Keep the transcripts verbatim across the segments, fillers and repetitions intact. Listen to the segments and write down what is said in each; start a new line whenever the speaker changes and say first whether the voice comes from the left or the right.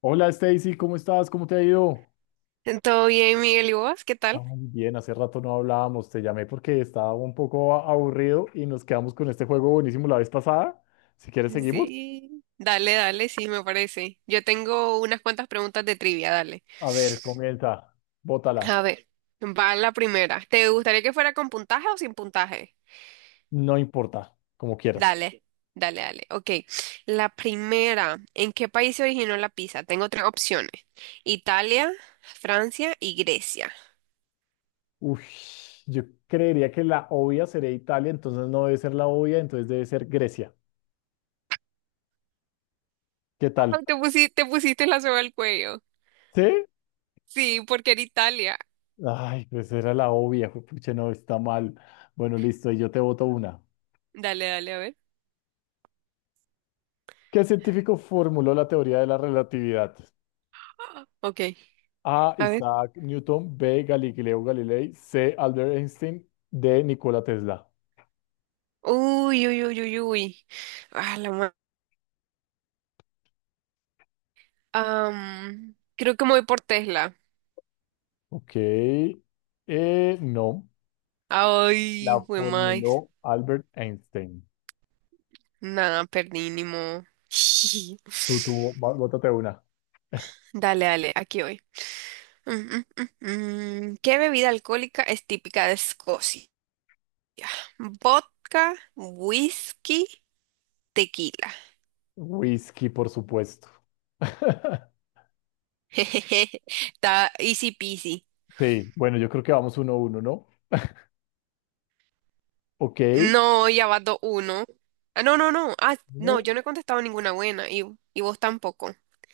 left: Hola Stacy, ¿cómo estás? ¿Cómo te ha ido?
right: ¿Todo bien, Miguel? ¿Y vos? ¿Qué
left: Ay,
right: tal?
left: bien, hace rato no hablábamos, te llamé porque estaba un poco a- aburrido y nos quedamos con este juego buenísimo la vez pasada. Si quieres, seguimos.
right: Sí, dale, dale, sí, me parece. Yo tengo unas cuantas preguntas de trivia, dale.
left: A ver, comienza, bótala,
right: A ver, va la primera. ¿Te gustaría que fuera con puntaje o sin puntaje?
left: no importa, como quieras.
right: Dale, dale, dale. Ok, la primera. ¿En qué país se originó la pizza? Tengo tres opciones. Italia, Francia y Grecia.
left: Uy, yo creería que la obvia sería Italia, entonces no debe ser la obvia, entonces debe ser Grecia. ¿Qué tal?
right: Ay, te pusiste, te pusiste la soga al cuello.
left: ¿Sí?
right: Sí, porque era Italia.
left: Ay, pues era la obvia, pucha, no, está mal. Bueno, listo, y yo te voto una.
right: Dale, dale, a ver.
left: ¿Qué científico formuló la teoría de la relatividad?
right: Ok,
left: A.
right: a ver.
left: Isaac Newton. B. Galileo Galilei. C. Albert Einstein. D. Nikola Tesla.
right: Uy, uy, uy, uy, uy. Ah, la ma- Am, creo que me voy por Tesla.
left: Ok. Eh, no.
right: Ay,
left: La
right: fue más.
left: formuló Albert Einstein.
right: Nada, perdí, ni modo.
left: Tú, tú, bó- bótate una.
right: Dale, dale, aquí voy. Mm, mm, mm, mm. ¿Qué bebida alcohólica es típica de Escocia? Vodka, whisky, tequila.
left: Whisky, por supuesto.
right: Jejeje, está easy peasy.
left: Sí, bueno, yo creo que vamos uno a uno, ¿no? Ok.
right: No, ya va dos uno. Ah, no, no, no. Ah, no,
left: No,
right: yo no he contestado ninguna buena y, y vos tampoco.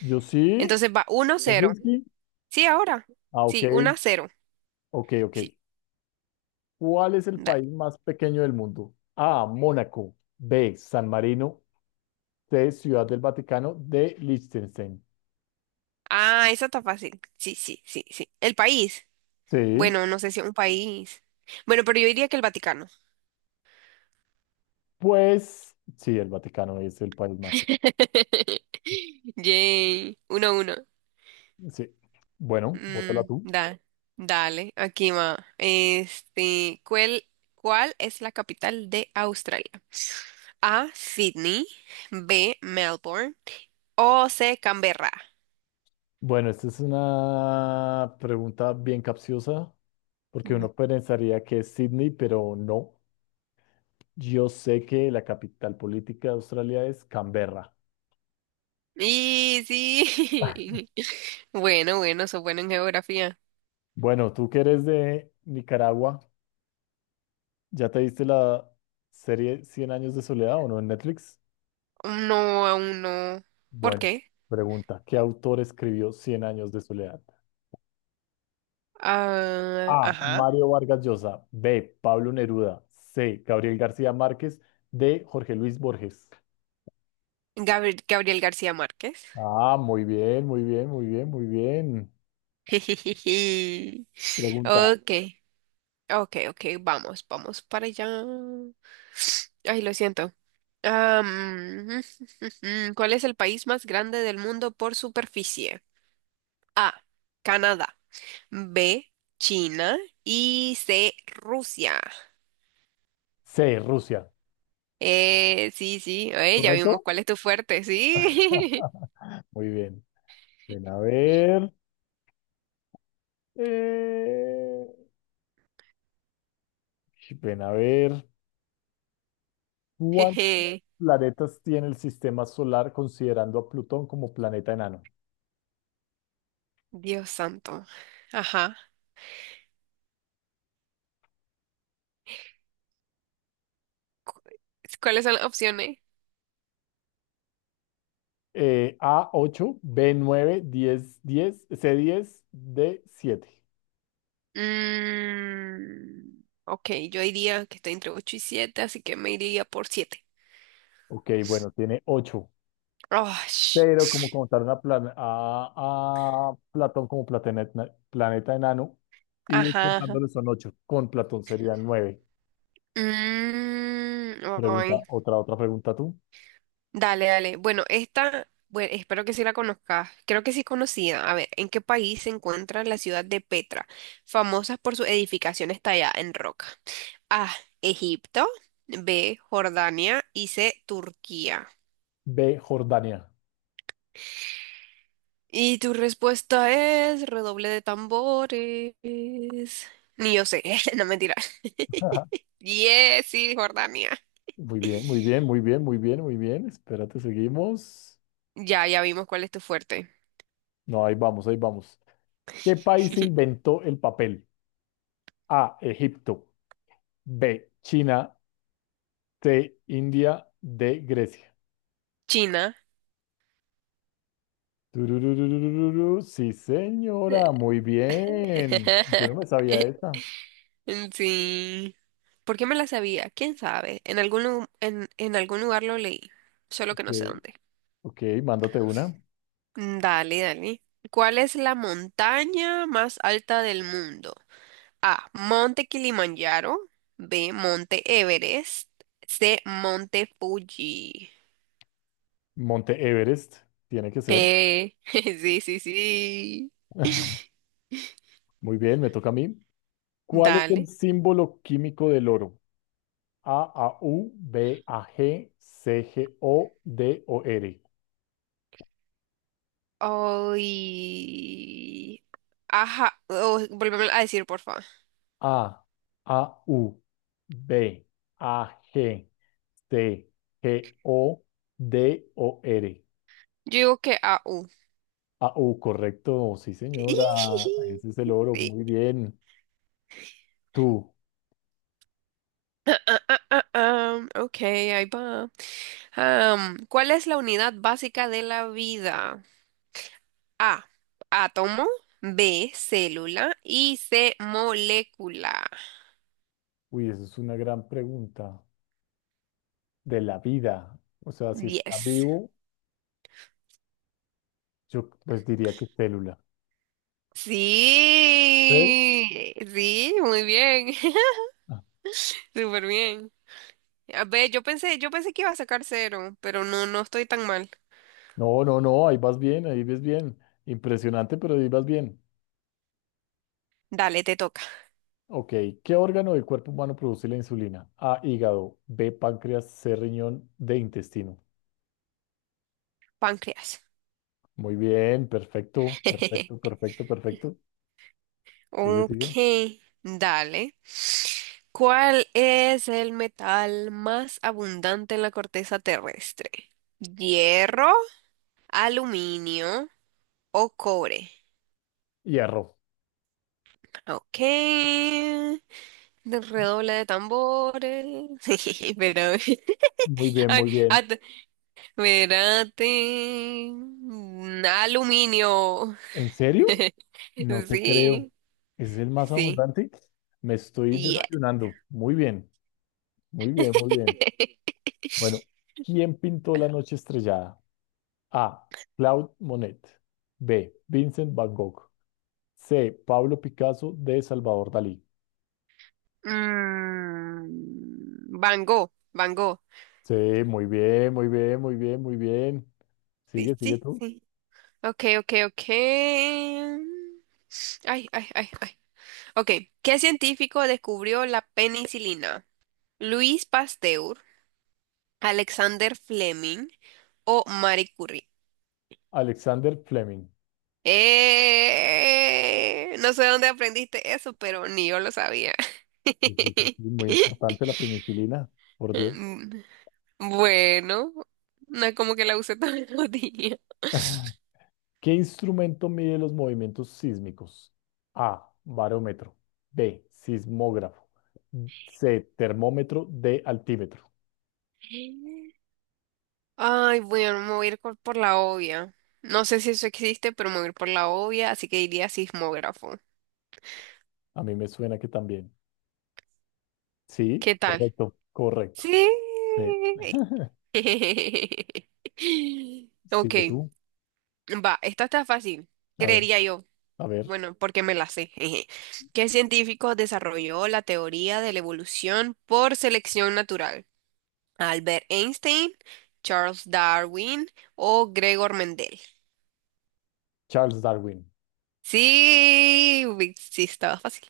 left: yo sí.
right: Entonces va uno
left: ¿Hay
right: cero.
left: whisky?
right: Sí, ahora.
left: Ah, ok.
right: Sí, uno a cero.
left: Ok, ok.
right: Sí,
left: ¿Cuál es el
right: dale.
left: país más pequeño del mundo? A. Mónaco. B. San Marino. De Ciudad del Vaticano, de Liechtenstein.
right: Ah, esa está fácil. Sí, sí, sí, sí. El país.
left: Sí,
right: Bueno, no sé si un país. Bueno, pero yo diría que el Vaticano.
left: pues sí, el Vaticano es el país más.
right: Yay. Uno a uno.
left: Sí, bueno, bótala
right: Mm,
left: tú.
right: da- dale, aquí va. Este, ¿cuál, ¿cuál es la capital de Australia? A, Sydney. B, Melbourne. O C, Canberra.
left: Bueno, esta es una pregunta bien capciosa, porque uno pensaría que es Sydney, pero no. Yo sé que la capital política de Australia es Canberra.
right: Y sí. Bueno, bueno, sos bueno en geografía.
left: Bueno, tú que eres de Nicaragua, ¿ya te viste la serie Cien años de soledad o no en Netflix?
right: No, aún no. ¿Por
left: Bueno,
right: qué?
left: pregunta, ¿qué autor escribió Cien años de soledad?
right: Ah,
left: A.
right: ajá.
left: Mario Vargas Llosa. B. Pablo Neruda. C. Gabriel García Márquez. D. Jorge Luis Borges.
right: Gabri- Gabriel García Márquez.
left: Ah, muy bien, muy bien, muy bien, muy bien.
right: Jijiji.
left: Pregunta.
right: Ok, ok, ok, vamos, vamos para allá. Ay, lo siento. Am, ¿cuál es el país más grande del mundo por superficie? A, Canadá. B, China. Y C, Rusia.
left: C. Rusia.
right: Eh, sí, sí, oye, ya vimos
left: ¿Correcto?
right: cuál es tu fuerte, sí.
left: Muy bien. Ven a ver. eh, Ven a ver. ¿Cuántos
right: Jeje,
left: planetas tiene el sistema solar considerando a Plutón como planeta enano?
right: Dios santo. Ajá. Cu- ¿Cuáles son las opciones?
left: Eh, a ocho, B nueve, diez, diez, C diez, D siete.
right: Mm, ok, yo diría que estoy entre ocho y siete, así que me iría por siete.
left: Ok, bueno, tiene ocho.
right: Oh, sh-
left: Pero como contaron a, Plan- a, a Platón como planeta, planeta enano, y
right: ajá. Ajá.
left: contándole son ocho, con Platón serían nueve.
right: Mm,
left: Pregunta,
right: ay,
left: otra, otra pregunta tú.
right: Dale, dale. Bueno, esta, bueno, espero que sí la conozcas. Creo que sí es conocida. A ver, ¿en qué país se encuentra la ciudad de Petra, famosa por sus edificaciones talladas en roca? A, Egipto, B, Jordania y C, Turquía.
left: B, Jordania.
right: Y tu respuesta es redoble de tambores. Ni yo sé, no mentira. Yes, sí, Jordania.
left: Muy bien, muy bien, muy bien, muy bien, muy bien. Espérate, seguimos.
right: Ya, ya vimos cuál es tu fuerte.
left: No, ahí vamos, ahí vamos. ¿Qué país inventó el papel? A, Egipto. B, China. C, India. D, Grecia.
right: China.
left: Turururururu. Sí, señora, muy bien. Yo no me sabía esta.
right: Mm, sí. ¿Por qué me la sabía? ¿Quién sabe? En algún, lu- en, en algún lugar lo leí, solo que
left: Ok,
right: no sé dónde.
left: ok, mándate una.
right: Mm, Dale, dale. ¿Cuál es la montaña más alta del mundo? A. Monte Kilimanjaro. B. Monte Everest. C. Monte Fuji.
left: Monte Everest, tiene que ser.
right: Eh, sí, sí, sí.
left: Muy bien, me toca a mí. ¿Cuál es el
right: Dale.
left: símbolo químico del oro? A, A, U, B, A, G, C, G, O, D, O, R.
right: Ay. Ajá. Oh, volveme a decir, por favor.
left: A, A, U, B, A, G, C, G, O, D, O, R.
right: Yo digo que A. U.
left: Ah, oh, correcto, sí, señora. Ese es el oro. Muy bien. Tú.
right: Ah, ah, ah, ok, ahí va. Am, ¿cuál es la unidad básica de la vida? A, átomo, B, célula y C, molécula.
left: Uy, esa es una gran pregunta. De la vida. O sea, si está
right: Yes.
left: vivo, yo pues diría que célula. ¿Eh?
right: Sí, sí, muy bien.
left: Ah,
right: Súper bien. A ver, yo pensé, yo pensé que iba a sacar cero, pero no, no estoy tan mal.
left: no, no, no, ahí vas bien, ahí ves bien. Impresionante, pero ahí vas bien.
right: Dale, te toca.
left: Ok, ¿qué órgano del cuerpo humano produce la insulina? A, hígado. B, páncreas. C, riñón. D, intestino.
right: Páncreas.
left: Muy bien, perfecto, perfecto, perfecto, perfecto. Sigue, sigue.
right: Ok, dale. ¿Cuál es el metal más abundante en la corteza terrestre? ¿Hierro, aluminio o cobre?
left: Hierro.
right: Ok. Redoble de tambores. Pero,
left: Muy bien,
right: ay,
left: muy bien.
right: at- espérate. Mm, aluminio.
left: ¿En serio? No te creo.
right: Sí,
left: ¿Es el más
right: sí.
left: abundante? Me estoy
right: Yes.
left: desayunando. Muy bien, muy bien, muy bien. Bueno, ¿quién pintó la noche estrellada? A. Claude Monet. B. Vincent Van Gogh. C. Pablo Picasso. D. Salvador Dalí.
right: Mm, Van Gogh, Van Gogh.
left: Sí, muy bien, muy bien, muy bien, muy bien.
right: Sí,
left: Sigue, sigue
right: sí,
left: tú.
right: sí. Ok, ok, ok. Ay, ay, ay, ay. Ok, ¿qué científico descubrió la penicilina? ¿Luis Pasteur, Alexander Fleming o Marie Curie?
left: Alexander Fleming.
right: Eh, no sé dónde aprendiste eso, pero ni yo lo sabía.
left: Sí, sí, sí, sí, muy importante la penicilina, por Dios.
right: Mm, Bueno, no es como que la usé todos los días.
left: ¿Qué instrumento mide los movimientos sísmicos? A. Barómetro. B. Sismógrafo. C. Termómetro. D. Altímetro.
right: Ay, bueno, me voy a ir por, por la obvia. No sé si eso existe, pero me voy a ir por la obvia, así que diría sismógrafo.
left: A mí me suena que también. Sí,
right: ¿Qué tal?
left: correcto,
right: Sí.
left: correcto. Sí. Sigue
right: Ok,
left: tú.
right: va, esta está fácil,
left: A ver,
right: creería yo.
left: a ver.
right: Bueno, porque me la sé. Jeje. ¿Qué científico desarrolló la teoría de la evolución por selección natural? ¿Albert Einstein, Charles Darwin o Gregor Mendel?
left: Charles Darwin.
right: Sí, uy, sí, estaba fácil.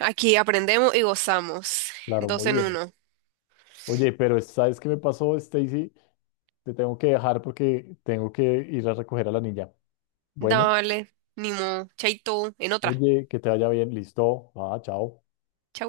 right: Aquí aprendemos y gozamos.
left: Claro,
right: Dos
left: muy
right: en
left: bien.
right: uno.
left: Oye, pero ¿sabes qué me pasó, Stacy? Te tengo que dejar porque tengo que ir a recoger a la niña. Bueno,
right: Dale, ni modo. Chaito, en otra.
left: oye, que te vaya bien. Listo. Ah, chao.
right: Chao.